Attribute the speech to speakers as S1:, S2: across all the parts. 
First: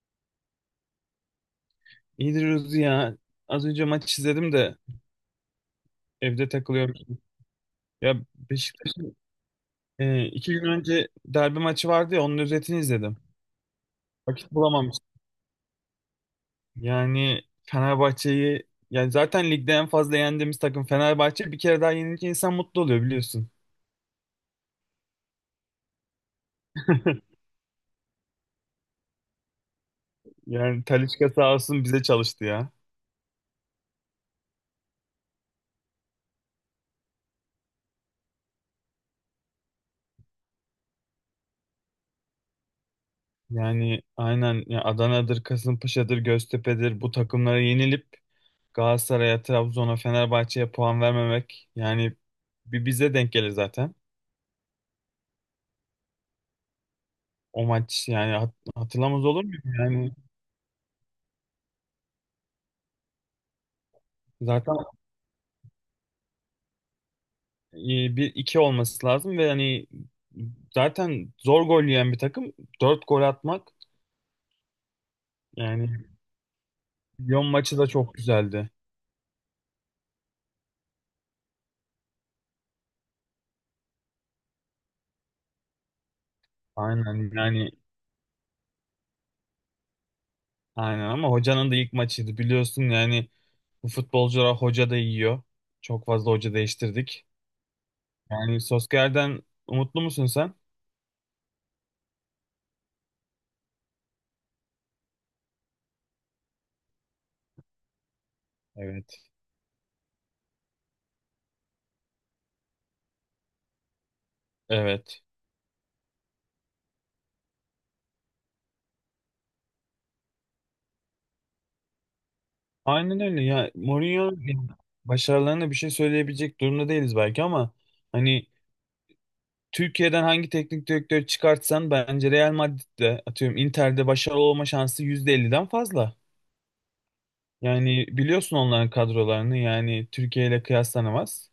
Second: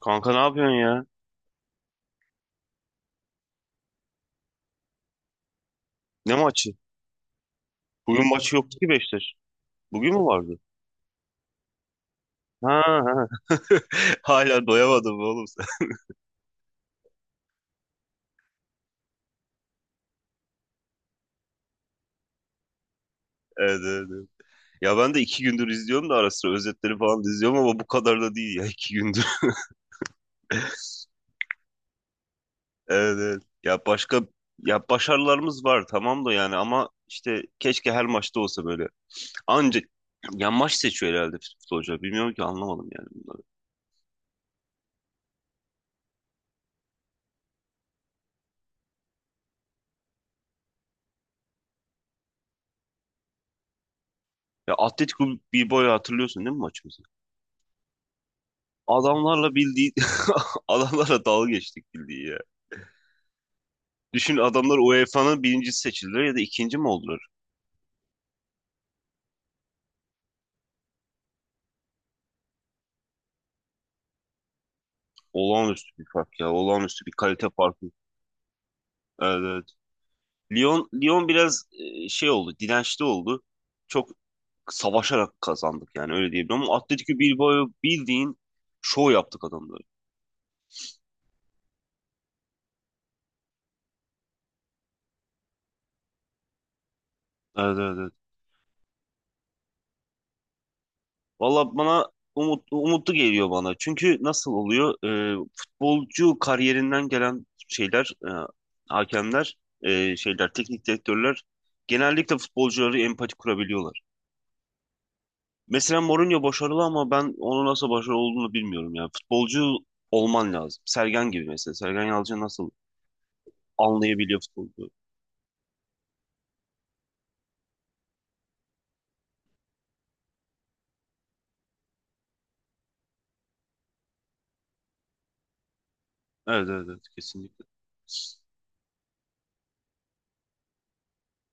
S1: Kanka ne yapıyorsun ya?
S2: İyidir Ruzi ya. Az önce maç izledim de
S1: Ne
S2: evde
S1: maçı?
S2: takılıyorum. Ya
S1: Bugün maçı yoktu ki
S2: Beşiktaş'ın
S1: Beşiktaş. Bugün mü
S2: iki
S1: vardı?
S2: gün önce derbi maçı vardı ya onun özetini
S1: Ha,
S2: izledim.
S1: ha.
S2: Vakit
S1: Hala
S2: bulamamıştım.
S1: doyamadım oğlum sen.
S2: Yani Fenerbahçe'yi yani zaten ligde en fazla yendiğimiz takım Fenerbahçe bir kere daha yenince insan mutlu oluyor biliyorsun.
S1: Evet, evet, evet. Ya ben de iki gündür izliyorum da ara sıra özetleri falan da izliyorum ama bu kadar da değil ya iki gündür.
S2: Yani Talisca sağ olsun bize çalıştı ya.
S1: Evet, evet. Ya başka, ya başarılarımız var tamam da yani ama işte keşke her maçta olsa böyle. Anca, ya maç seçiyor herhalde futbolcular. Bilmiyorum ki, anlamadım yani bunları.
S2: Yani aynen ya Adana'dır, Kasımpaşa'dır, Göztepe'dir bu takımlara yenilip Galatasaray'a, Trabzon'a, Fenerbahçe'ye puan vermemek yani bir bize denk gelir zaten.
S1: Ya Atletico Bilbao'yu hatırlıyorsun değil mi maçımızı?
S2: O maç yani hatırlamaz olur
S1: Adamlarla
S2: muyum?
S1: bildiği,
S2: Yani
S1: adamlarla dalga geçtik bildiği. Düşün, adamlar
S2: zaten
S1: UEFA'nın birincisi seçildiler ya da ikinci mi oldular?
S2: e, bir iki olması lazım ve hani zaten zor gol yiyen bir takım 4 gol atmak
S1: Olağanüstü bir
S2: yani
S1: fark ya. Olağanüstü bir
S2: Lyon
S1: kalite
S2: maçı
S1: farkı.
S2: da çok güzeldi.
S1: Evet, evet. Lyon, Lyon biraz şey oldu. Dirençli oldu. Çok savaşarak kazandık, yani öyle diyebilirim. Ama Atletico
S2: Aynen yani
S1: Bilbao'yu bildiğin şov yaptık adamları.
S2: aynen ama hocanın da ilk maçıydı biliyorsun yani bu futbolcular hoca da yiyor. Çok fazla hoca değiştirdik.
S1: Evet, evet, evet.
S2: Yani Solskjaer'den umutlu musun sen?
S1: Valla bana umutlu geliyor bana. Çünkü nasıl oluyor? Futbolcu kariyerinden gelen şeyler,
S2: Evet.
S1: hakemler, şeyler, teknik direktörler genellikle futbolcuları empati kurabiliyorlar.
S2: Evet.
S1: Mesela Mourinho başarılı ama ben onun nasıl başarılı olduğunu bilmiyorum ya. Futbolcu olman lazım. Sergen gibi mesela. Sergen Yalçın nasıl
S2: Aynen öyle ya Mourinho
S1: anlayabiliyor futbolu?
S2: başarılarına bir şey söyleyebilecek durumda değiliz belki ama hani Türkiye'den hangi teknik direktörü çıkartsan bence Real Madrid'de, atıyorum, Inter'de başarılı olma şansı %50'den fazla.
S1: Evet, evet, evet, kesinlikle.
S2: Yani biliyorsun onların kadrolarını, yani Türkiye ile kıyaslanamaz.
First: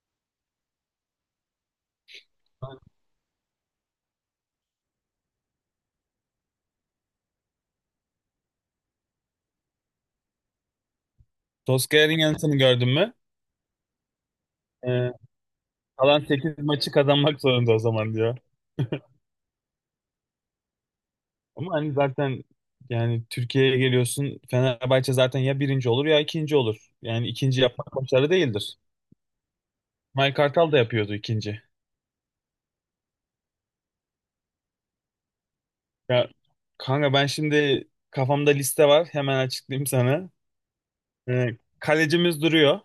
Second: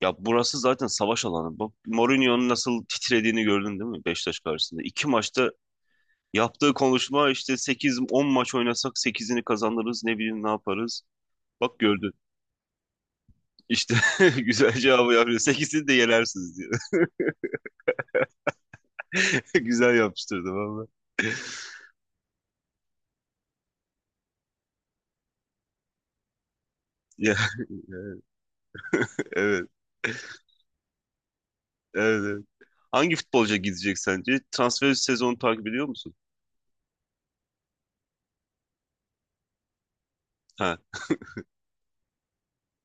S1: Ya burası zaten savaş alanı. Bu Mourinho'nun nasıl titrediğini gördün değil mi Beşiktaş karşısında? İki maçta yaptığı konuşma, işte sekiz on maç oynasak sekizini kazanırız, ne bileyim, ne yaparız. Bak gördün.
S2: Solskjaer'in yanıtını gördün mü?
S1: İşte güzel
S2: Ee,
S1: cevabı yapıyor. Sekizini de
S2: kalan
S1: yenersiniz
S2: 8
S1: diyor.
S2: maçı kazanmak zorunda o zaman diyor.
S1: Güzel yapıştırdı valla.
S2: Ama hani zaten yani Türkiye'ye geliyorsun, Fenerbahçe zaten ya birinci olur ya ikinci olur. Yani
S1: Ya,
S2: ikinci yapmak başarı değildir.
S1: evet.
S2: Mike Kartal da yapıyordu ikinci.
S1: Evet, evet. Hangi futbolcuya gidecek sence? Transfer sezonu takip ediyor musun?
S2: Ya kanka, ben şimdi kafamda liste var, hemen açıklayayım sana.
S1: Ha.
S2: Kalecimiz duruyor.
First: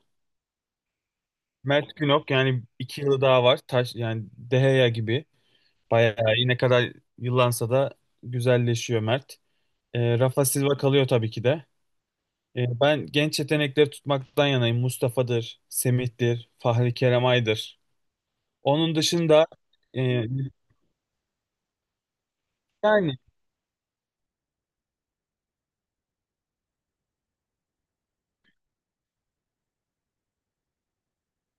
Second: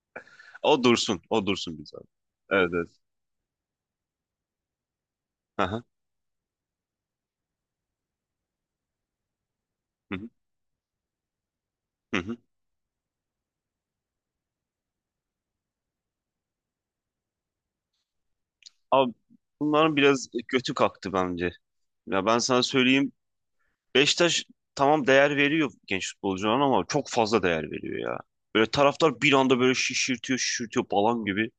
S1: O dursun. O dursun biz
S2: Mert
S1: abi.
S2: Günok, yani
S1: Evet, evet.
S2: 2 yılı daha var. Taş yani, Deheya gibi.
S1: Aha.
S2: Bayağı iyi, ne kadar yıllansa da güzelleşiyor Mert.
S1: Hı hı.
S2: Rafa Silva kalıyor tabii ki de.
S1: Hı hı.
S2: Ben genç yetenekleri tutmaktan yanayım. Mustafa'dır, Semih'tir, Fahri Kerem Ay'dır. Onun
S1: Abi,
S2: dışında
S1: bunların
S2: e,
S1: biraz götü kalktı bence. Ya ben sana söyleyeyim.
S2: yani
S1: Beşiktaş tamam değer veriyor genç futbolcularına ama çok fazla değer veriyor ya. Böyle taraftar bir anda böyle şişirtiyor, şişirtiyor falan gibi.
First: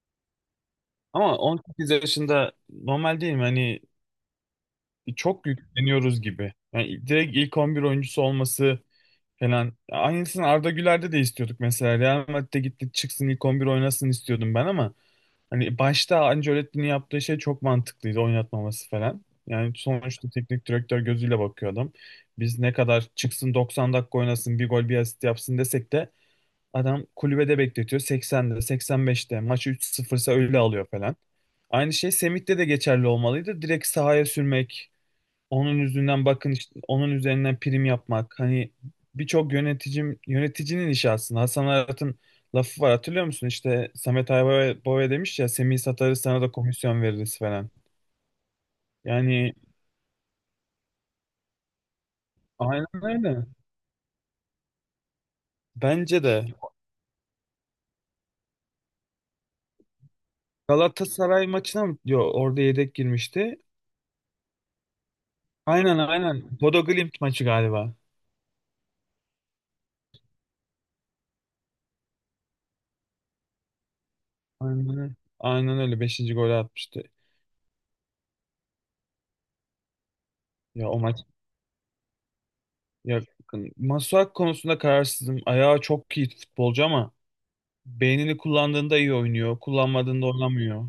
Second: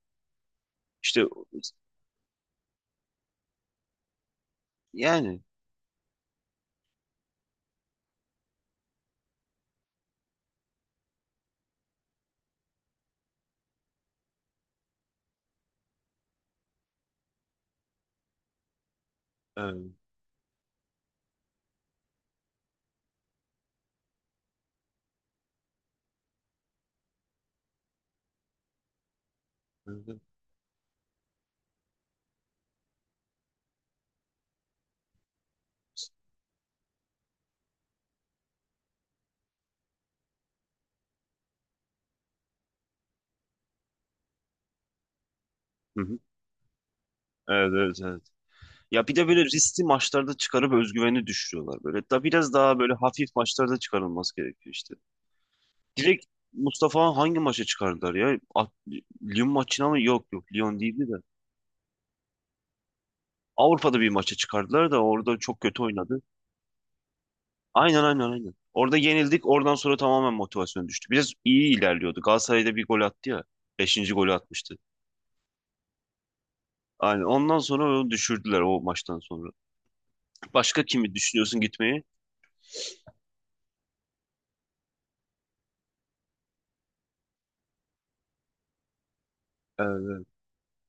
S1: İşte
S2: ama 18 yaşında normal değil mi? Hani
S1: yani.
S2: çok yükleniyoruz gibi. Yani direkt ilk 11 oyuncusu olması falan. Aynısını Arda Güler'de de istiyorduk mesela. Real Madrid'de gitti çıksın ilk 11 oynasın istiyordum ben ama hani başta Ancelotti'nin yaptığı şey çok mantıklıydı, oynatmaması falan. Yani
S1: Evet,
S2: sonuçta teknik direktör gözüyle bakıyor adam. Biz ne kadar çıksın 90 dakika oynasın bir gol bir asist yapsın desek de adam kulübede bekletiyor, 80'de 85'te maçı
S1: evet, evet.
S2: 3-0'sa öyle alıyor falan. Aynı şey Semih'te de geçerli olmalıydı. Direkt sahaya sürmek, onun yüzünden bakın işte, onun üzerinden prim yapmak, hani birçok yöneticim yöneticinin işi aslında. Hasan Arat'ın lafı var, hatırlıyor musun? İşte Samet Aybaba demiş ya, Semih
S1: Hı hı.
S2: satarız sana da komisyon veririz falan.
S1: Evet, evet, evet. Ya bir de böyle
S2: Yani
S1: riskli maçlarda çıkarıp özgüveni düşürüyorlar böyle. Da biraz daha
S2: aynen
S1: böyle hafif
S2: öyle,
S1: maçlarda çıkarılması gerekiyor işte.
S2: bence
S1: Direkt
S2: de.
S1: Mustafa hangi maça çıkardılar ya? A- Lyon maçına mı? Yok yok, Lyon değildi de.
S2: Galatasaray maçına mı? Yo orada yedek girmişti.
S1: Avrupa'da bir maça çıkardılar da orada çok kötü
S2: Aynen
S1: oynadı.
S2: aynen, Bodo Glimt maçı galiba.
S1: Aynen, aynen, aynen. Orada yenildik. Oradan sonra tamamen motivasyon düştü. Biraz iyi ilerliyordu. Galatasaray'da bir gol attı ya. Beşinci golü atmıştı.
S2: Aynen öyle, aynen öyle, beşinci golü atmıştı.
S1: Aynen. Ondan sonra onu düşürdüler o maçtan sonra. Başka
S2: Ya o
S1: kimi
S2: maç,
S1: düşünüyorsun gitmeyi?
S2: ya Masuak konusunda kararsızım. Ayağı çok iyi futbolcu ama beynini kullandığında iyi oynuyor.
S1: Evet.
S2: Kullanmadığında oynamıyor.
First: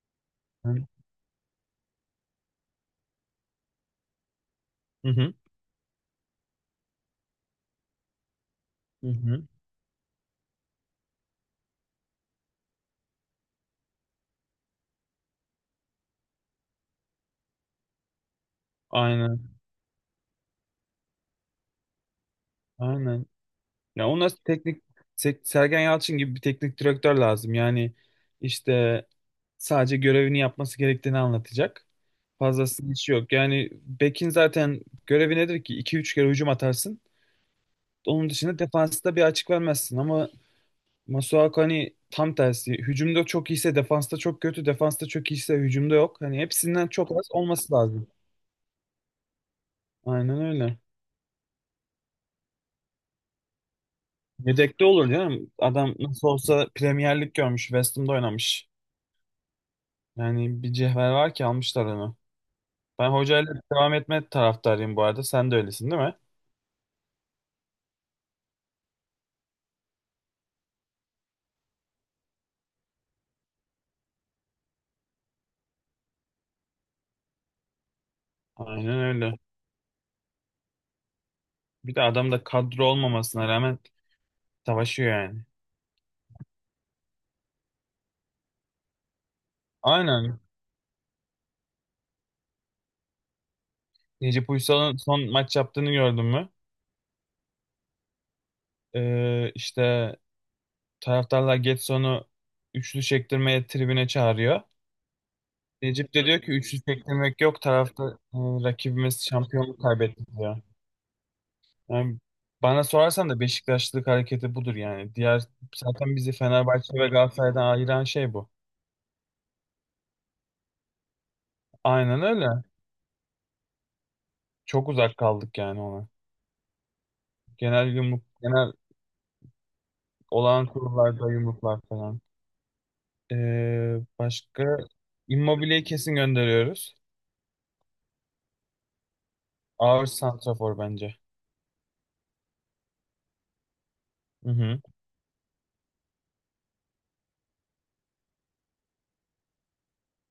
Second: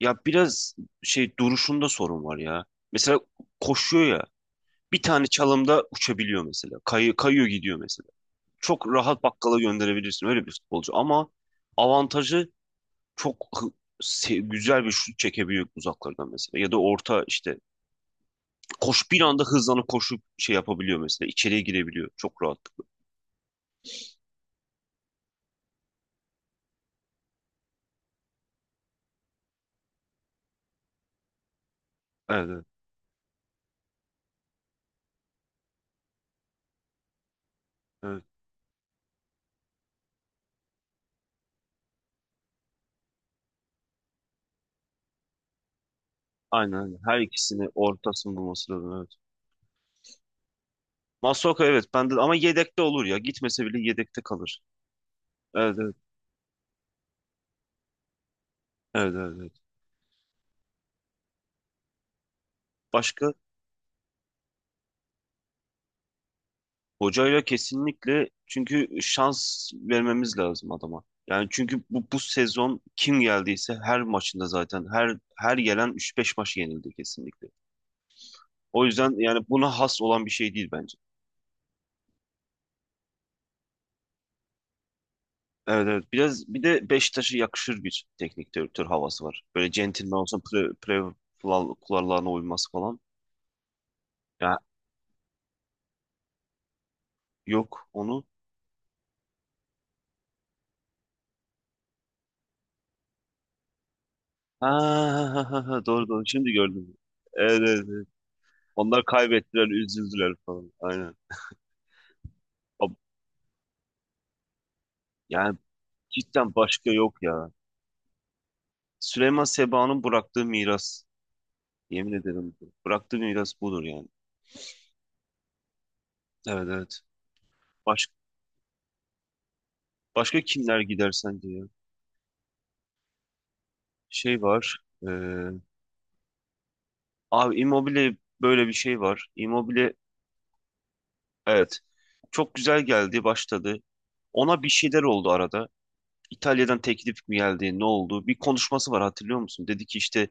S1: Ya biraz
S2: Hı
S1: şey, duruşunda sorun var ya. Mesela koşuyor ya. Bir tane
S2: hı.
S1: çalımda uçabiliyor mesela. Kayıyor gidiyor mesela. Çok
S2: Hı
S1: rahat
S2: hı.
S1: bakkala gönderebilirsin öyle bir futbolcu ama avantajı çok güzel bir şut çekebiliyor uzaklardan mesela. Ya da orta işte, koş bir anda
S2: Aynen.
S1: hızlanıp koşup şey yapabiliyor mesela. İçeriye girebiliyor çok rahatlıkla.
S2: Aynen. Ya ona teknik, Sergen Yalçın gibi bir teknik direktör lazım. Yani işte sadece görevini yapması gerektiğini anlatacak.
S1: Evet, evet,
S2: Fazlasının işi yok. Yani bekin zaten görevi nedir ki? 2 üç kere hücum atarsın.
S1: evet.
S2: Onun dışında defansta bir açık vermezsin ama Masuaku hani tam tersi. Hücumda çok iyiyse defansta çok kötü, defansta çok iyiyse hücumda yok. Hani
S1: Aynen,
S2: hepsinden
S1: aynen.
S2: çok
S1: Her
S2: az
S1: ikisini
S2: olması lazım.
S1: ortasını bulması lazım, evet.
S2: Aynen öyle.
S1: Masuaku evet bende ama yedekte olur ya. Gitmese bile yedekte kalır.
S2: Yedekte olur canım.
S1: Evet, evet.
S2: Adam nasıl olsa Premier Lig görmüş, West Ham'da oynamış.
S1: Evet, evet, evet.
S2: Yani bir cevher var ki almışlar onu. Ben
S1: Başka,
S2: hocayla devam etme taraftarıyım bu arada. Sen de öylesin değil mi?
S1: hocayla kesinlikle çünkü şans vermemiz lazım adama. Yani çünkü bu sezon kim geldiyse her maçında zaten her gelen üç beş maç yenildi kesinlikle. O
S2: Aynen
S1: yüzden
S2: öyle.
S1: yani buna has olan bir şey değil bence.
S2: Bir de adam da kadro olmamasına rağmen savaşıyor yani.
S1: Evet evet, biraz bir de Beşiktaş'a yakışır bir teknik direktör havası var. Böyle centilmen
S2: Aynen.
S1: olsun, kurallarına uyması falan.
S2: Necip
S1: Ya,
S2: Uysal'ın son maç yaptığını gördün mü?
S1: yok onu.
S2: İşte taraftarlar Getson'u üçlü çektirmeye tribüne çağırıyor.
S1: Ha, ha, ha, ha, doğru
S2: Necip
S1: doğru,
S2: de diyor
S1: şimdi
S2: ki üçlü
S1: gördüm.
S2: çektirmek
S1: Evet,
S2: yok,
S1: evet,
S2: tarafta
S1: evet. Onlar
S2: rakibimiz
S1: kaybettiler,
S2: şampiyonluk kaybetti
S1: üzüldüler
S2: diyor.
S1: falan. Aynen.
S2: Yani bana sorarsan da Beşiktaşlılık hareketi budur yani. Diğer,
S1: Yani
S2: zaten bizi
S1: cidden başka
S2: Fenerbahçe ve
S1: yok ya.
S2: Galatasaray'dan ayıran şey bu.
S1: Süleyman Seba'nın bıraktığı miras. Yemin
S2: Aynen
S1: ederim.
S2: öyle.
S1: Bıraktığı miras budur yani.
S2: Çok uzak kaldık yani ona.
S1: Evet, evet.
S2: Genel
S1: Baş,
S2: yumruk, genel
S1: başka
S2: olağan
S1: kimler gider
S2: kurullarda
S1: sence ya?
S2: yumruklar falan. Ee,
S1: Şey
S2: başka
S1: var. E,
S2: Immobile'yi kesin gönderiyoruz.
S1: abi Immobile böyle bir şey var. Immobile,
S2: Ağır santrafor bence.
S1: evet. Çok güzel geldi, başladı.
S2: Hı
S1: Ona bir
S2: hı.
S1: şeyler oldu arada. İtalya'dan teklif mi geldi, ne oldu? Bir konuşması var, hatırlıyor musun? Dedi ki işte,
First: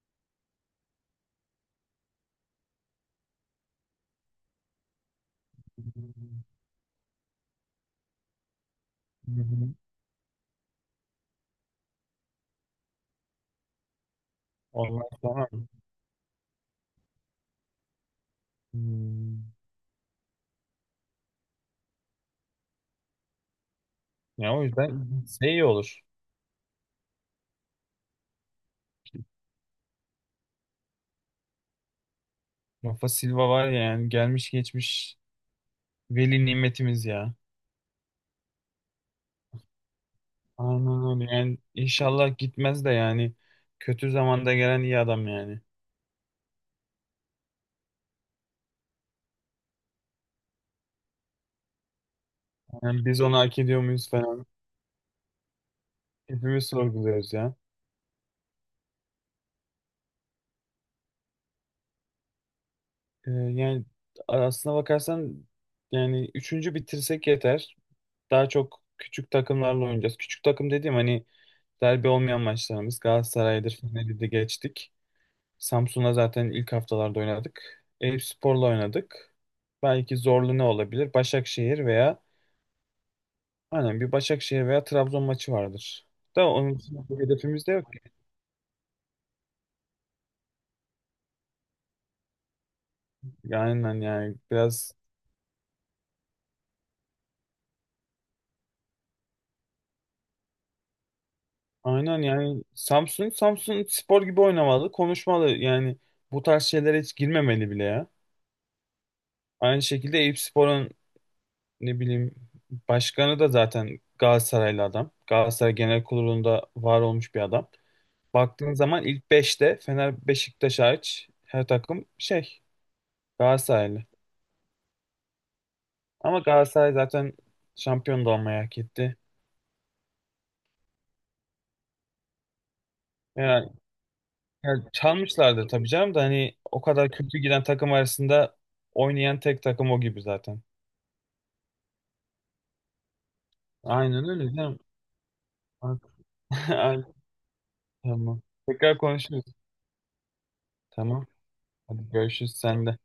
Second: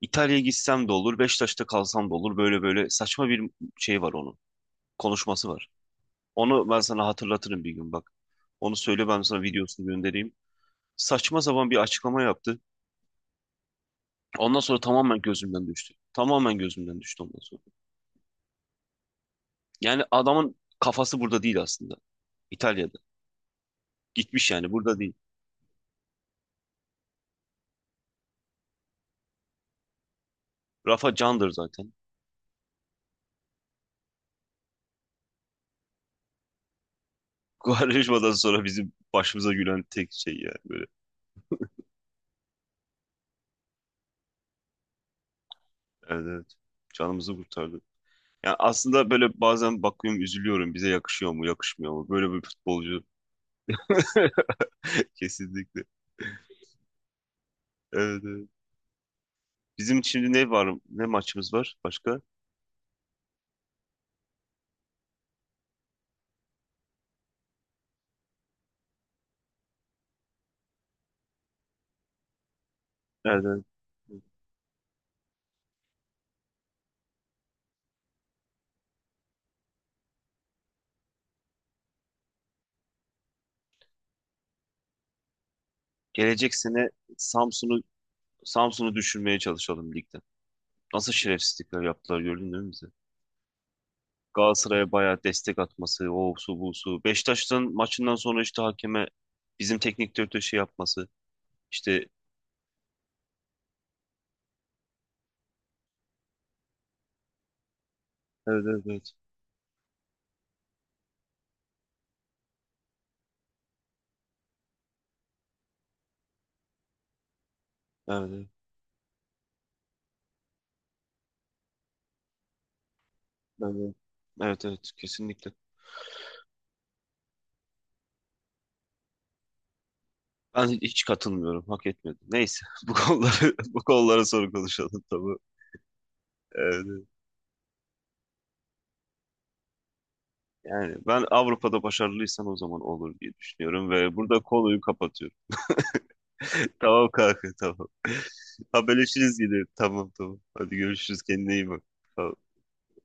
S1: İtalya'ya gitsem de olur, Beşiktaş'ta kalsam da olur. Böyle böyle saçma bir şey var onun. Konuşması var. Onu ben sana hatırlatırım bir gün bak. Onu söyle, ben
S2: Hı
S1: sana
S2: hı.
S1: videosunu göndereyim. Saçma sapan bir açıklama yaptı. Ondan sonra
S2: Ondan
S1: tamamen
S2: sonra
S1: gözümden düştü. Tamamen gözümden düştü ondan sonra.
S2: hmm,
S1: Yani adamın kafası burada değil aslında. İtalya'da. Gitmiş
S2: ya o
S1: yani, burada değil.
S2: yüzden şey iyi olur.
S1: Rafa candır zaten.
S2: Rafa Silva var ya, yani gelmiş geçmiş veli nimetimiz ya.
S1: Quaresma'dan sonra bizim başımıza gülen tek şey yani böyle.
S2: Aynen öyle. Yani inşallah gitmez de yani. Kötü zamanda gelen iyi adam yani.
S1: Evet, evet. Canımızı kurtardı. Yani aslında böyle bazen bakıyorum, üzülüyorum. Bize yakışıyor mu, yakışmıyor mu böyle bir futbolcu?
S2: Yani biz onu hak ediyor muyuz falan.
S1: Kesinlikle.
S2: Hepimiz sorguluyoruz ya.
S1: Evet, evet. Bizim şimdi ne var? Ne maçımız var başka?
S2: Yani aslına bakarsan yani üçüncü bitirsek yeter. Daha çok küçük takımlarla oynayacağız. Küçük takım dediğim hani derbi olmayan maçlarımız.
S1: Nereden?
S2: Galatasaray'dır, Fener'i de geçtik. Samsun'la zaten ilk haftalarda oynadık. Eyüpspor'la oynadık. Belki zorlu ne olabilir? Başakşehir veya. Aynen, bir Başakşehir veya Trabzon maçı vardır. Da
S1: Gelecek
S2: onun
S1: sene
S2: için bir hedefimiz de
S1: Samsun'u
S2: yok ki.
S1: Samsun'u düşürmeye çalışalım ligden. Nasıl şerefsizlikler yaptılar gördün değil mi bize?
S2: Aynen yani
S1: Galatasaray'a
S2: biraz,
S1: bayağı destek atması, o su bu su. Beşiktaş'ın maçından sonra işte hakeme bizim teknik direktör şey yapması. İşte
S2: aynen yani Samsun Spor gibi oynamalı, konuşmalı. Yani bu tarz şeylere hiç girmemeli bile ya.
S1: evet, evet, evet.
S2: Aynı şekilde Eyüpspor'un ne bileyim başkanı da zaten Galatasaraylı adam. Galatasaray Genel Kurulu'nda var olmuş bir adam.
S1: Evet, evet.
S2: Baktığın zaman ilk beşte Fener Beşiktaş hariç her takım şey
S1: Ben de-
S2: Galatasaraylı.
S1: Evet, evet, kesinlikle.
S2: Ama Galatasaray zaten şampiyon da olmayı hak etti.
S1: Ben hiç katılmıyorum. Hak etmedi. Neyse, bu konuları,
S2: Yani
S1: bu konulara sonra
S2: Yani
S1: konuşalım tabii.
S2: çalmışlardı tabii canım da hani
S1: Evet,
S2: o
S1: evet.
S2: kadar kötü giden takım arasında oynayan tek takım o gibi zaten.
S1: Yani ben Avrupa'da başarılıysam o zaman olur diye düşünüyorum ve
S2: Aynen
S1: burada
S2: öyle canım.
S1: konuyu kapatıyorum.
S2: Aynen
S1: Tamam kanka, tamam.
S2: tamam. Tekrar
S1: Haberleşiriz
S2: konuşuruz.
S1: yine. Tamam, tamam. Hadi görüşürüz.
S2: Tamam.
S1: Kendine iyi bak.
S2: Hadi
S1: Tamam.
S2: görüşürüz sen de.